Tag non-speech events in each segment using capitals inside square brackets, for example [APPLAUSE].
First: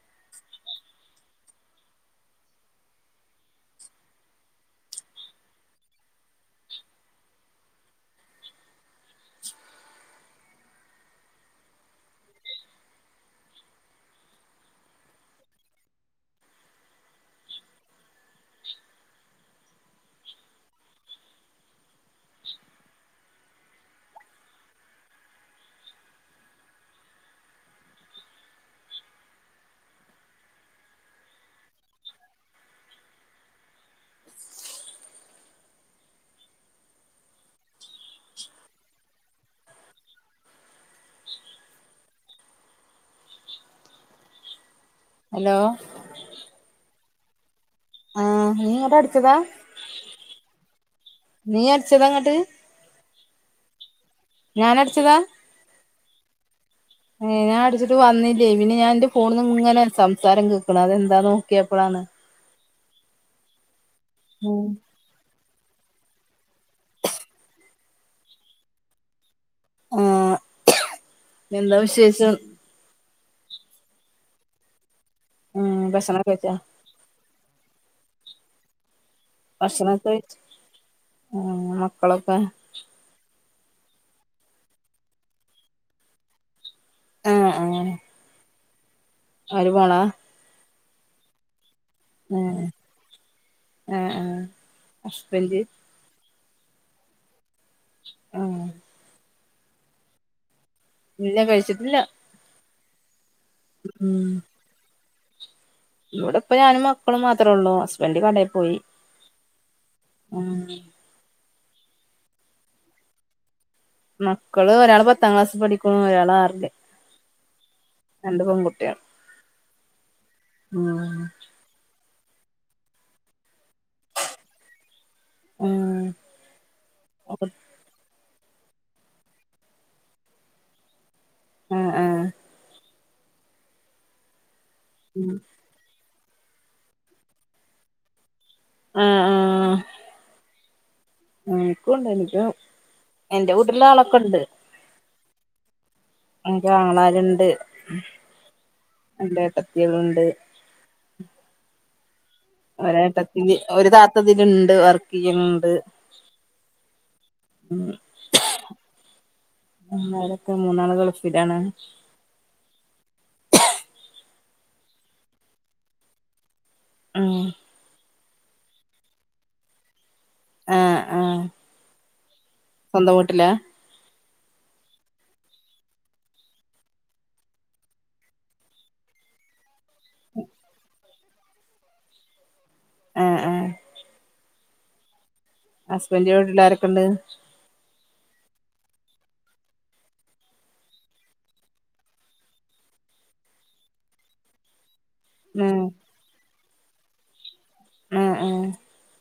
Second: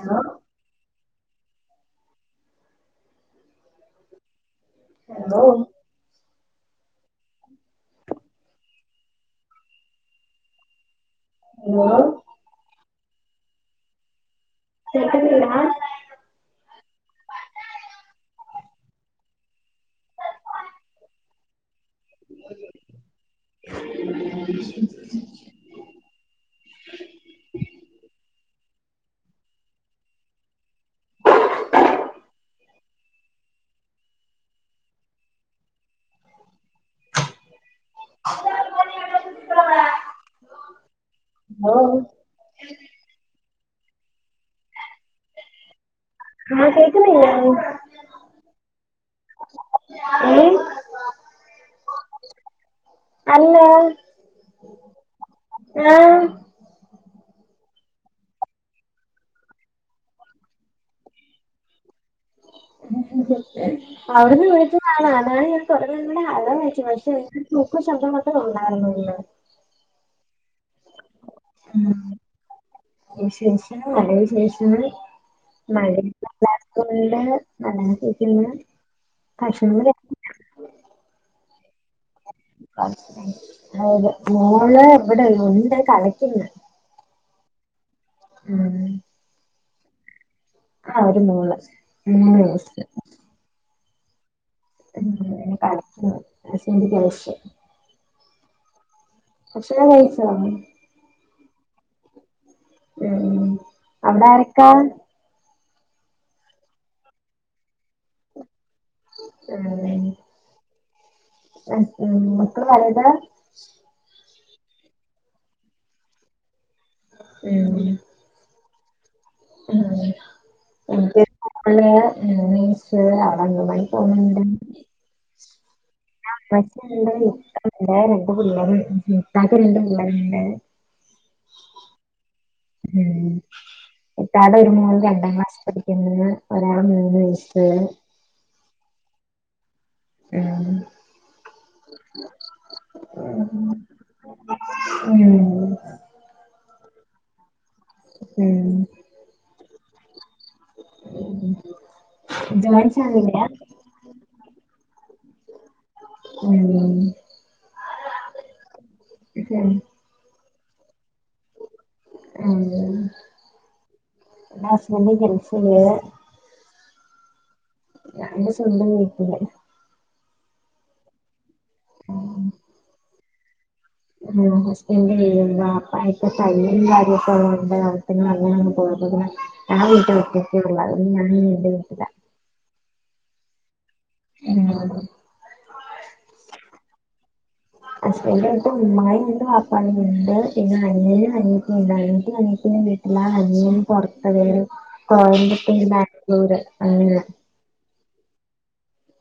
Hello hello hello കേൾക്കുന്നില്ലാ [INAUDIBLE] [INAUDIBLE] [INAUDIBLE] [INAUDIBLE] hello ആഹ കേൾക്കുന്നില്ലേ ആഹ നീങ്ങോട്ട് അടിച്ചതാ ഏഹ് നീ അടിച്ചതാ ഇങ്ങോട്ട് അല്ല ഞാനടിച്ചതാ ആഹ് ഏ ഞാൻടിച്ചിട്ട് വന്നില്ലേ പിന്നെ ഞാൻ ന്റെ ഫോണിന്ന് ഇങ്ങനെ സംസാരം കേൾക്കണ അതെന്താ നോക്കിയപ്പോഴാണ് അവിടുന്ന് ഉം വിളിച്ചതാണൊ ഞാൻ ഇങ്ങനെ തൊടങ്ങി നിങ്ങളടെ ഹലൊ പക്ഷെ ഷൂക്ക ശബന്തം മാത്രവേ ഉണ്ടായിരുന്നുന്ന് ആഹ എന്താ വിശേഷം വിശേഷം നല്ല വിശേഷം ഉം ഭക്ഷണൊക്കെ കഴിച്ചോ മഴയൊക്കെ ഉണ്ട് നല്ല കേക്കന്ന് ഭക്ഷണൊക്കെ കയിച് ഉം മക്കളൊക്കെ അ മോള് ഇവിടെ ഉണ്ട് കളിക്കുന്ന് ആഹ് ആഹ ഉം ഒരുമോള ആഹ ഒരു മൊള് മൂന്ന് വയസ്സ് ആഹ ആഹ കളിക്കുന്നു [UNINTELLIGIBLE] ഉം ഭക്ഷണംകയിച്ചൊ ഇല്ല കഴിച്ചിട്ടില്ല ഉം ഉം ഉം അവിടെ ആരൊക്കാ ഇവിടെ ഇപ്പ ഞാനും മക്കളും മാത്രേ ഉള്ളൂ ഹസ്ബൻഡ് കടെ പോയി ആലെ ഉം ആഹ ഉം മക്കള് വല്താ മക്കള് ഒരാൾ പത്താം ക്ലാസിൽ പഠിക്കണു ഒരാൾ ആറില്ല് ഉം രണ്ട് പെൺകുട്ടിയാ ഉം [UNINTELLIGIBLE] പൊണണ്ട് ഉം ആഹ ഉമ്മച്ചിൻഡ് [UNINTELLIGIBLE] രണ്ട് പിള്ളേരും ഇതാക്ക് രണ്ട് പിള്ളെരണ്ട് ആഹ് ആഹ ഉം ഇതാടെ ഒരു മൊൻ രണ്ടാം ക്ലാസ് പഠിക്ക്നിണ്ട് ഒരാൾ മൂന്ന് വയസ്സ് ഉള്ള് ആഹ ആഹ ഉം എനിക്കുംണ്ട് എനിക്ക് എന്റെ വീട്ടിലും ആളൊക്കെ ഉണ്ട് ഉം എനിക്ക് ആങ്ങളരുണ്ട് ഉം രണ്ട് ഏടത്തികളുണ്ട് ഉം ഒര് ഏട്ടത്തിൻ്റെ ഒരു താത്തതിലുണ്ട് വർക്ക് ചെയ്യ്ണ് ണ്ട്. ഉം ഉം [UNINTELLIGIBLE] പിന്നാരൊക്കെ മൂന്നാള് ഗൾഫിലാണ്. ഉം ഇന്റെ ഹസ്ബൻഡ് ഗൾഫില് ഉം ഞാനന്റെ സ്വന്തം വീട്ടില് ആഹ് ആഹ് സ്വന്തം വീട്ടിലാ? ആഹ് ഹസ്ബൻഡ് [UNINTELLIGIBLE] വാപ്പാക്ക് തയ്യലും കാര്യക്കെ ഇള്ളോണ്ട് അവ്റ്റ്ങ്ങള് [UNINTELLIGIBLE] ഞാൻ വീട്ടിൽ [UNINTELLIGIBLE] ഞാൻ എൻ്റെ വീട്ടിലാ. ആഹ് ആഹ് [UNINTELLIGIBLE] ഹസ്ബൻഡിന്റെ വീട്ടിലാരൊക്കെ ഇള്ളേ? [UNINTELLIGIBLE] ഹസ്ബൻഡ് എട്ത്ത് ഉമ്മായും ഉണ്ട് വാപ്പായും ഉണ്ട് പിന്നെ അനിയനും അനിയത്തിണ്ട് അനിയത്തി [UNINTELLIGIBLE] വീ എല്ലാ അനിയൻ പൊറത്ത് [UNINTELLIGIBLE] ഉം കോയമ്പത്തൂർ, ബാംഗ്ലൂര് അങ്ങനെ ഏഹ് ഏഹ്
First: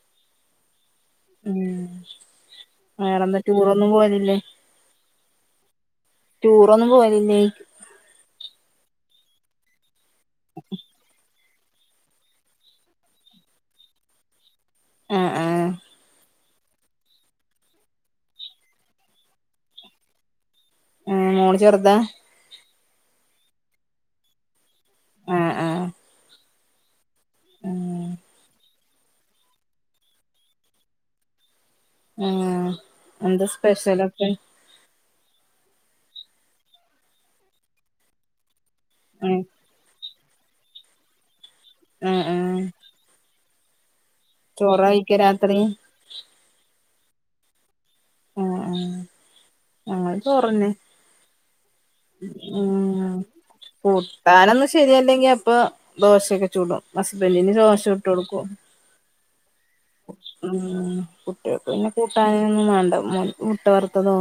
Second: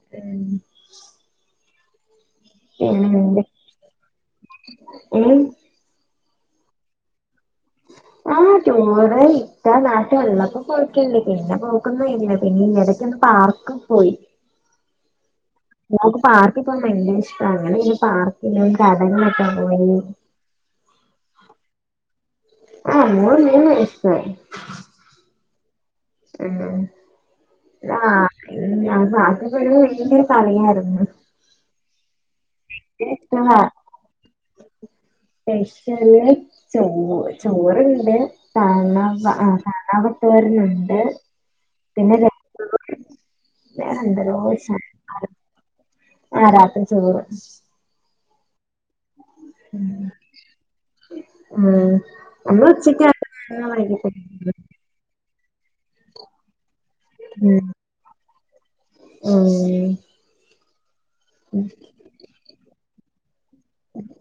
[UNINTELLIGIBLE] ഉം വേറെന്താ പിന്നെന്ത്? ടൂറൊന്നും പോവലില്ലേ [UNINTELLIGIBLE] ടൂറൊന്നും പോവലില്ലേ? ആഹ് ടൂർ ഇക്ക നാട്ടി വന്നപ്പോ പോയിട്ടുണ്ട്. പിന്നെ പോക്കോന്നുല്ല [UNINTELLIGIBLE] എടക്ക് പാർക്ക് പോയി. ആഹ് ആഹ് ഞങ്ങക്ക് പാർ ഇൻക്കിപ്പൊ നല്ല ഇഷ്ട്ടാണ് [UNINTELLIGIBLE] പാർക്കിലും കറങ്ങി നടക്കാനൊക്കെ പോയിരുന്നു. ഏഹ് മോള് ചെറുതാ? ആഹ് മോൾ മൂന്ന് വയസ്സായി. ആഹ് ആഹ് ആഹ് ഉം [UNINTELLIGIBLE] ഉം ഭയങ്കര എന്താ ഇഷ്ടവാ സ്പെഷ്യലൊക്കെ? സ്പെഷ്യല് ചോ ചോറ്ണ്ട്. കാണ്ണവ ആഹ് കാണവ തോരനുണ്ട് പിന്നെ ആഹ് ആഹ് [UNINTELLIGIBLE] [UNINTELLIGIBLE] ചോറായിക്ക രാത്രി ആഹ് രാത്രി ചോറ് ഉം ആഹ് ആഹ് ഞങ്ങളിപ്പോ [UNINTELLIGIBLE] ആഹ് നമ്മള് കൂട്ടാനൊന്നും [UNINTELLIGIBLE] ശരിയല്ലെങ്കി അപ്പൊ ദോശയക്കെ ചുടും ഹസ്ബൻഡിന് ഉം ദോശ ചുട്ടൊട്ക്കും. ഉം ഉം കുട്ടിയേക്ക് പിന്നെ കൂട്ടാനൊന്നും മാണ്ട [UNINTELLIGIBLE] മുട്ട വറുത്തതോ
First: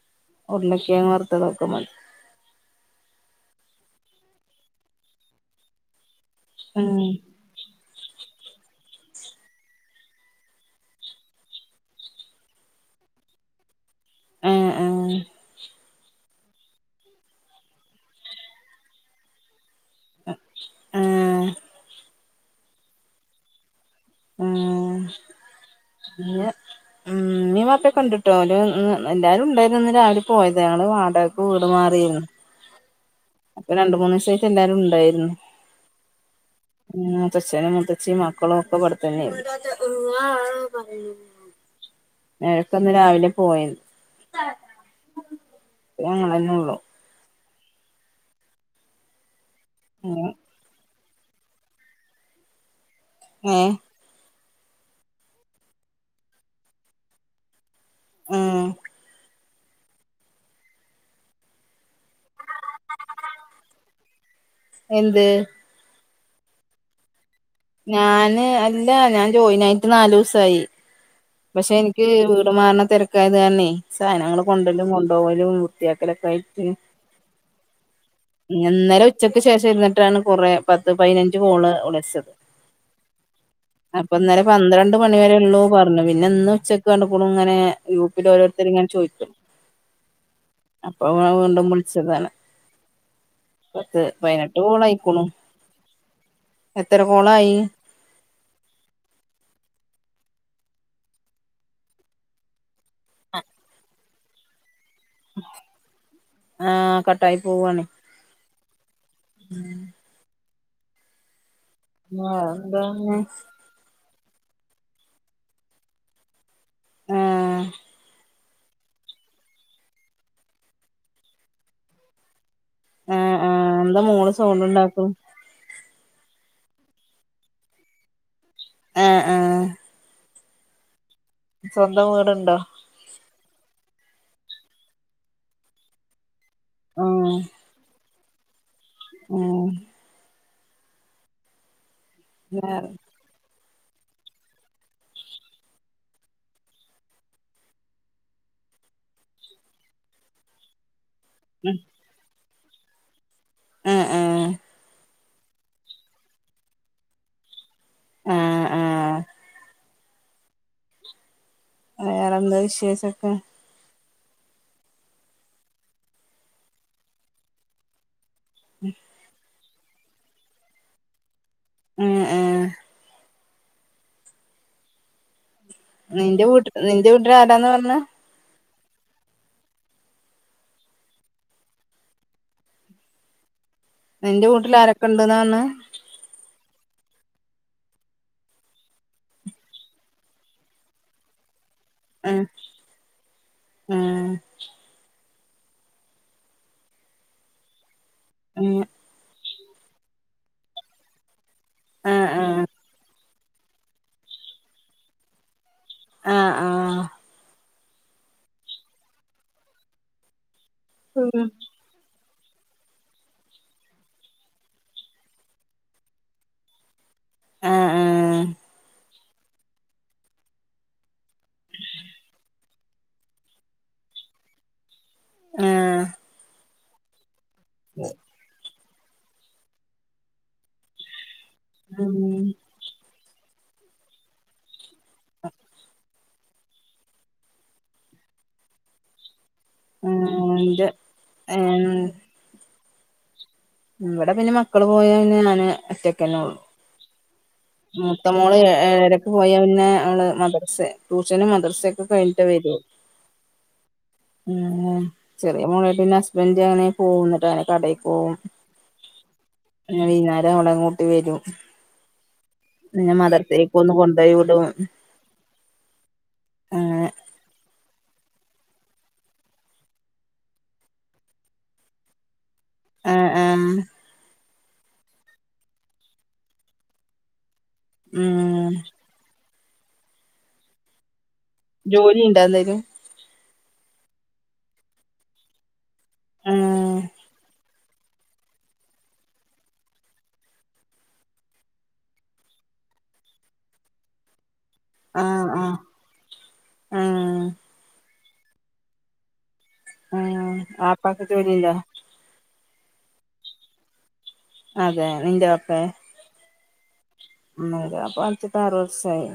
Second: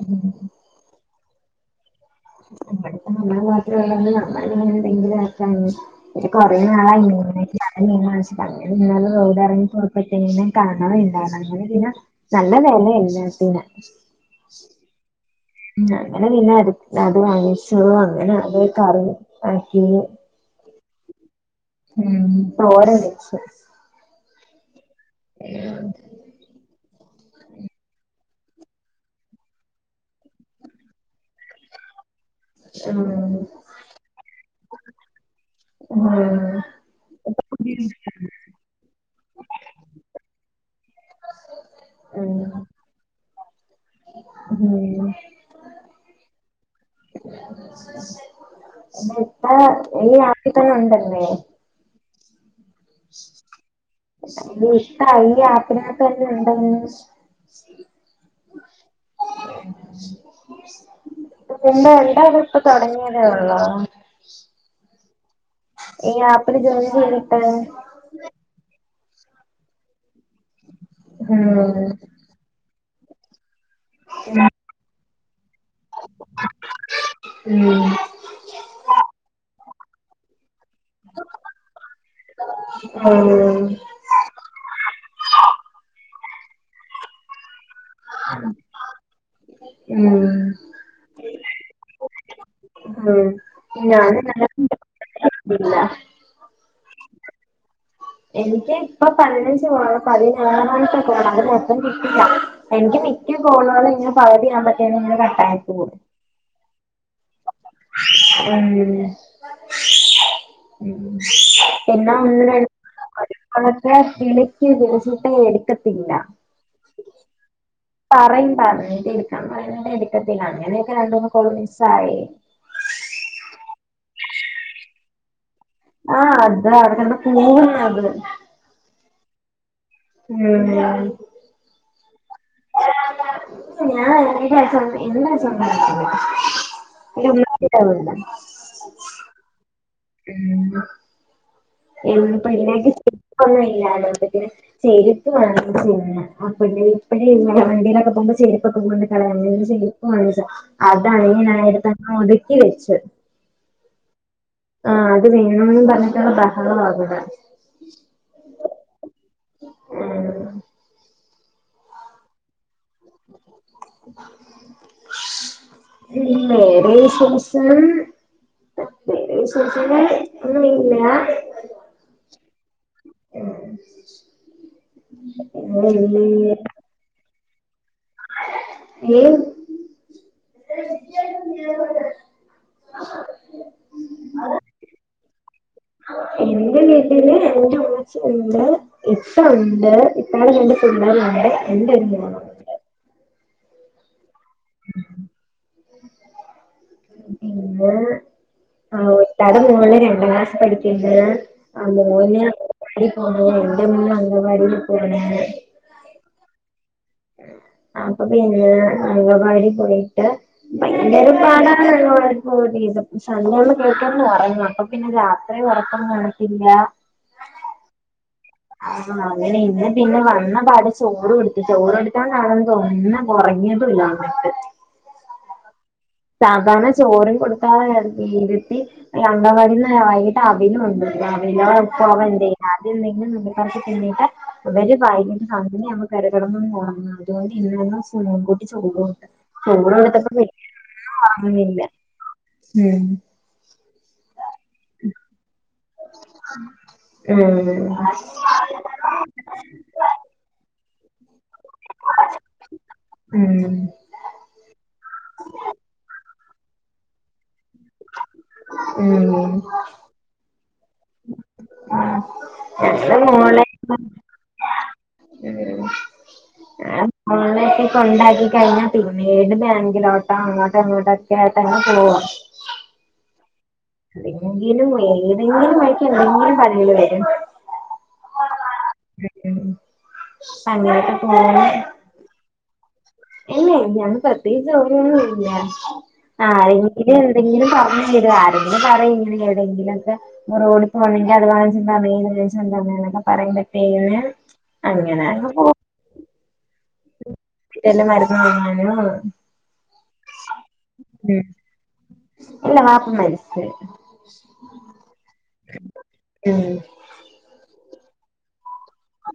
ഇവിടുത്തെ ഉരുളക്കെങ്ങ് വറുത്തതോ ഒക്കെ മ [UNINTELLIGIBLE] ഒരു കൊറേ ഉം നാളായി [UNINTELLIGIBLE] [UNINTELLIGIBLE] നല്ല വെലേണ് [UNINTELLIGIBLE] ഏഹ് ഏഹ് ഉം അങ്ങനെ പിന്നെ അത് അത് വാങ്ങിച്ചു അങ്ങനെ അത് കറി ആക്കി ആഹ് ആഹ് ഉം തോരൻ വെച്ചു ആഹ് അങ്ങനെ ഉം ഇമ്മിം വാപ്പ കണ്ട്ട്ടോ എല്ലാരും ഉണ്ടാര്ന്ന് ഇന്ന് രാവിലെ പോയത ഞങ്ങൾ വാടകക്ക് വീട് മാറേര്ന്നു ആഹ് അപ്പ രണ്ട് മൂന്നീസായിട്ട് എല്ലാരും ഇണ്ടായിരുന്നു ഉം മൂത്തച്ഛനും മൂത്തച്ചിം മ ക്കളും ഒക്ക ഇപടത്തന്നെര്ന്നു ഉം ഓലൊക്കേ ഇന്ന് രാവിലെ പോയത് ഉം ഇപ്പൊ ഞങ്ങളന്നെ ഉള്ളു ഈ ആക്കി തന്നെ ഉണ്ടല്ലേ ഏഹ് ഇത്ത ഈ ആപ്പിനകത്തന്നെ ഇണ്ടാ ഉം ഉം [UNINTELLIGIBLE] ഇപ്പ തൊടങ്ങേതേ ഒള്ളോ എന്ത് ഈ ആപ്പിൽ ജോയിൻ ചെയ്ത്ട്ട് ഞാന് അല്ല ഞാൻ ജോയിനായിട്ട് നാലൂ സായി ഉം പക്ഷെ എനിക്ക് വീട് മാർണ തെരക്കായത് കാരണയ് സാനങ്ങള് കൊണ്ടലും കൊണ്ടൊവലും വൃത്താക്കലൊക്ക ആയിറ്റ് ഉം ഇന്നലെ ഉച്ചക്ക് ശേഷം ഇര്ന്നിട്ടാണ് കൊറെ പത്ത് പയ്നഞ്ച് കോള് വിളിച്ചത് ആഹ് അപ്പ ഇന്നെലെ പന്ത്രണ്ട് മണി വരെള്ളൂ പറഞ്ഞു പിന്നെ ഇന്ന് ഉച്ചക്ക് കണ്ട്ക്കൂണുങ്ങനെ ഗ്രൂപ്പിൽ ഓരോരുത്തര്ങ്ങനെ ചോയിക്ക ഉം അപ്പൊ വീണ്ടും വിളിച്ചതാണ് ഉം പത്ത് ഞാൻ പൈനെട്ട് കൊളയ്ക്ണു ഇല്ല എത്ര കോളായി എനിക്ക് ഇപ്പ പതിനഞ്ച് കോള പതിനാറാമത്തേ കോളാ അത് മൊത്തം കിട്ടില്ല എനിക്ക് മിക്ക കോളുകളും ഇങ്ങനെ പകുതി ചെയ്യാൻ പറ്റ്ണ്‌ല്ല കട്ടായി പോവ ആഹ് കട്ടായി പോവാണയ് ഉം ഉം ഉം ഉം പിന്നെ ആ ഒന്ന് എന്താണ് [UNINTELLIGIBLE] [UNINTELLIGIBLE] വിളിക്ക് വിളിച്ച്ട്ട് എട്ക്കത്തില്ല ആഹ് പറയും പറഞ്ട്ട് എടുക്കാൻ പറയ എടുക്കത്തില്ല അങ്ങനെയൊക്കെ രണ്ടൂന്ന് കോള് മിസ്സായി ആഹ് ആഹ് എന്താ മൊള് സൗണ്ട് ണ്ടാക്ണ് ആഹ് അതവട കടന്ന് കൂവുന്നത് ആഹ് ആഹ് ഉം സ്വന്തം വീട്ണ്ടോ ഞാൻ [UNINTELLIGIBLE] [UNINTELLIGIBLE] ഇന്റെ ആഹ് ഉമ്മാന്റെ വീട് ആഹ് ഉം [UNINTELLIGIBLE] വേറെ ഒന്നുല്ല അതോട് പിന്നെ ചേരുപ്പ് വാങ്ങിച്ച് കഴിഞ ആ പെണ്ണിന് [UNINTELLIGIBLE] വണ്ടിലൊക്കെ പോമ്പോ ചെരുപ്പൊക്കെ കൊണ്ട് കളയാ അങ്ങനെ ചെയ്യും [UNINTELLIGIBLE] അതാണെ ഇഞ്ഞ് ഞാനതടുത്ത ഒതുക്കി വെച്ചു. ഹ് ആ ആ അത് വേണന്ന് പറഞ്ഞിട്ടുള്ള ബഹള ഇവിടെ ആഹ ആഹ വേറെ എന്താ വിശേഷക്കെ? വേറെ വിശേഷം ഉം വേറെ വിശേഷങ്ങൾ ഒന്നുംമില്ലാ ഉം ഏഹ [INAUDIBLE] നിന്റെ വീട്ട നിന്റെ വീട്ടിൽ ആരാന്ന് പറഞ്ഞ? ഏഹ് നിന്റെ വീട്ടിൽ അരൊക്കെണ്ട് ന്നർഞ്ഞ ഇന്റെ വീട്ടില് എന്റെ ഉമ്മച്ചി ഉണ്ട് ഇപ്പ ഉണ്ട് ഇപ്പാടെ രണ്ട് പിള്ളേര് ഉണ്ട് എന്റെ ഒരു മോളും ആഹ പിന്നെ ഉം ആ ഒറ്റാള്ത മോള് രണ്ടാം ക്ലാസ് പഠിക്ക്ണ്ട് ആ ആഹ് മോന് ആഹ് അ എന്റെ മോൻ അംഗൻവാടിൽ പോവ്‌ണ് ണ്ട് ആഹ ആഹ് അപ്പൊ പിന്നെ അംഗനവാടി പോയിട്ട് ഭയങ്കര ഉം പാടാ [UNINTELLIGIBLE] പക്ഷേ അന്ന് ഓള് പെട്ടന്ന് ഉറങ്ങും അപ്പൊ പിന്നെ രാത്രി ഉറക്കൊന്നും കാണത്തില്ല. ആ ആഹ് ആഹ് അങ്ങനെ ഇന്ന് പിന്നെ വന്ന പാട് ചോറ് കൊടുത്ത് ചോറ്ടുത്താ [UNINTELLIGIBLE] ഒന്നും ഉറങ്ങിയതു ഇല്ലാ [INAUDIBLE] ഏഹ സാധാരണ ചോറും കൊടുത്താ അവിടെ ഇരുത്തി ഈ അങ്കവാടിന്ന് വൈകിട്ട് അവില് കൊണ്ടുവരും. അവിലേ ഉം ഉപ്പുമാവ എന്തേലും ആദ്യം എന്തെങ്കിലും നുള്ളി പെറുക്കി തിന്നീട്ട് ഇവര് വ [UNINTELLIGIBLE] [UNINTELLIGIBLE] [UNINTELLIGIBLE] സുണം കുട്ടി ചോറുണ്ട് ചോർന്നിട്ട് [UNINTELLIGIBLE] ആഹ് ഇന്റെ ഒന്നും ഓർമയില്ല ഏഹ് ഉം ഇവിടെ പിന്നെ മക്കള് പോയാ പിന്നെ ഞാന് ഒറ്റക്കന്നെള്ളു. ഏഹ് മൂത്തമോള് ഏഴരക്ക് പോയാ പിന്നെ അവള് മദ്രസ് ടൂഷനും മദ്ര മദ്രാസൊക്കെ കഴിഞ്ഞിട്ട് വരു ഉം ഏഹ് ചെറിയ മോള പിന്നെ ഹസ്ബൻഡ് അണ്. പോകുന്ന്ട്ട് അങ്ങനെ കടയി പോവും ഉം വൈകുന്നേരം അവളെയും കൂട്ടി വരും. ഉം പിന്നെ ഞങ്ങളെ മോള മദർസേക്ക് ഒന്ന് കൊണ്ടോയി വിടും അങ്ങനെ ഉം [UNINTELLIGIBLE] കെണ്ടാക്കി കഴിഞ്ഞാൽ പിന്നെ ബാങ്കിലോട്ടോ അങ്ങോട്ടോ ഇങ്ങോട്ടൊക്കെ തന്നെ പോവാ. ആ ആഹ് എന്തെങ്കിലും ഏതെങ്കിലും വഴിക്ക് എന്തെങ്കിലും പണികൾ വരും. ഉം ഉ അങ്ങനെയൊക്കെ പോവ്ണ് ജോലി ഉണ്ടേ എന്തേലും? അല്ലെ ഞാൻ പ്രത്യേകിച്ച് ഒന്നും ഇല്ല ആ ആഹ് എങ്കിലും എവിടെങ്കിലും പറഞ് ആരെങ്കിലും പറ ഇങ്ങനെ എവിടെയെങ്കിലും ഒക്കെ ഒരു ഓടി പോണെങ്കിൽ അത് [UNINTELLIGIBLE] എന്താ അമ്മേ പറയുമ്പോതെന്ന് അങ്ങനെ ആഹ് ഓ ആഹ് വല്ല മരുന്ന് വാങ്ങാനോ ആഹ് വാപ്പക്ക് ജോലിയുണ്ടോ ഇല്ല വാപ്പ മരിച്ച് പോയി അതെ നിന്റെ വാപ്പേ ഉം ഇന്റെ വാപ്പ മരിച്ചിട്ട് ആറ് വർഷമായി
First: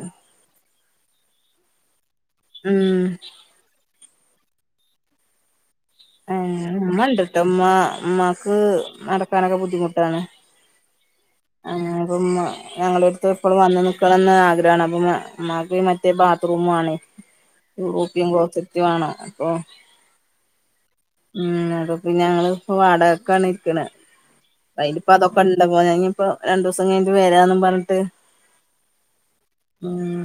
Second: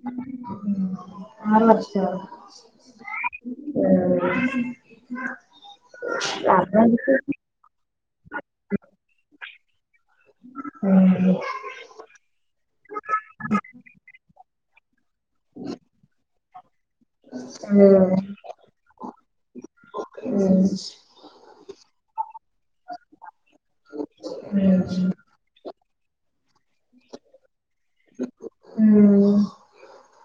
ആറ് വർഷോ ഉം ഉം വാപ്പ ഉമ്മ മരിച്ചിട്ട് ഉണ്ട്ട്ടോ ഉമ്മ ഉമ്മാക്ക് നടക്കാനൊക്കെ ബുദ്ധിമുട്ടാണ് ഉം ഉം ആഹ് അപ്പം ഇമ്മ ഞങ്ങളെ എടുത്ത് എപ്പോഴും വന്ന് നിക്കണംന്ന് ആഗ്രഹമാണ് അപ്പൊ ഇമ്മാക് മറ്റേ ബാത്റൂമ് വാണം യൂറോപ്പ്യൻ ക്ലോസറ്റ് വേണം അപ്പൊ ഉം ഉം അപ്പം പിന്നെ ഞങ്ങള് ഇപ്പം വാടകക്കാണ് നിക്ക്ണെ ഉം ഉം അതിനിപ്പം അതൊക്കെ ഉണ്ട് പോ ഇനി ഇപ്പോ രണ്ടു ദിവസം കഴിഞ്ഞിട്ട് വരാന്നും പറഞ്ഞിട്ട് ഉം ഉം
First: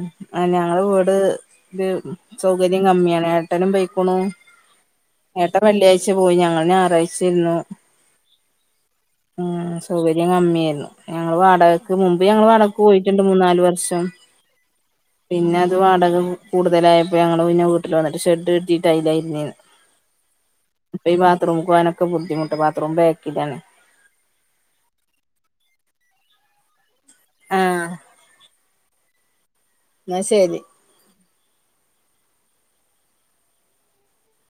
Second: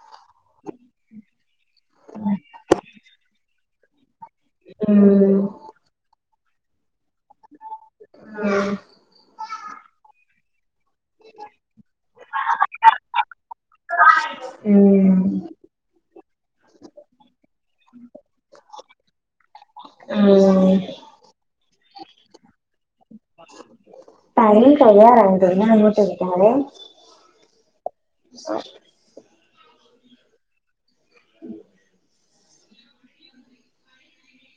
ഞങ്ങളെ വീട് ഇത് സൗകര്യം കമ്മിയാണ് ഏട്ടനും പൊയ്ക്ക്ണു ഉം വെള്ളിയാഴ്ച പോയി ഞങ്ങൾ ഞായറാഴ്ച്ച ഇരുന്നു ആഹ് ഉ സൗകര്യം കമ്മിയായിരുന്നു ഞങ്ങൾ വാടകക്ക് മുമ്പ് ഞങ്ങള് വാടകക്ക് പോയിട്ടുണ്ട് മൂന്നാല് വർഷം ഉം പിന്നെ അത് വാടക കൂടുതലായപ്പയേ ഞങ്ങള് പിന്നെ വീട്ടില് വന്നിട്ട് ഷെഡ് കെട്ടീട്ട് അയിലാ ഇരുന്നേർന്ന് ആഹ് അപ്പേ ഈ ബാത്ത്റൂമ്ക്ക് പോകാനൊക്ക ബുദ്ധിമുട്ട് ബാത്ത്റൂം ബേക്കിലാണ് ടൈം കഴിയാറായിട്ടുണ്ട് ഞാൻ അങ്ങോട്ട് വിളിക്കാവേ ആഹ് [INAUDIBLE] എന്നാ ശരി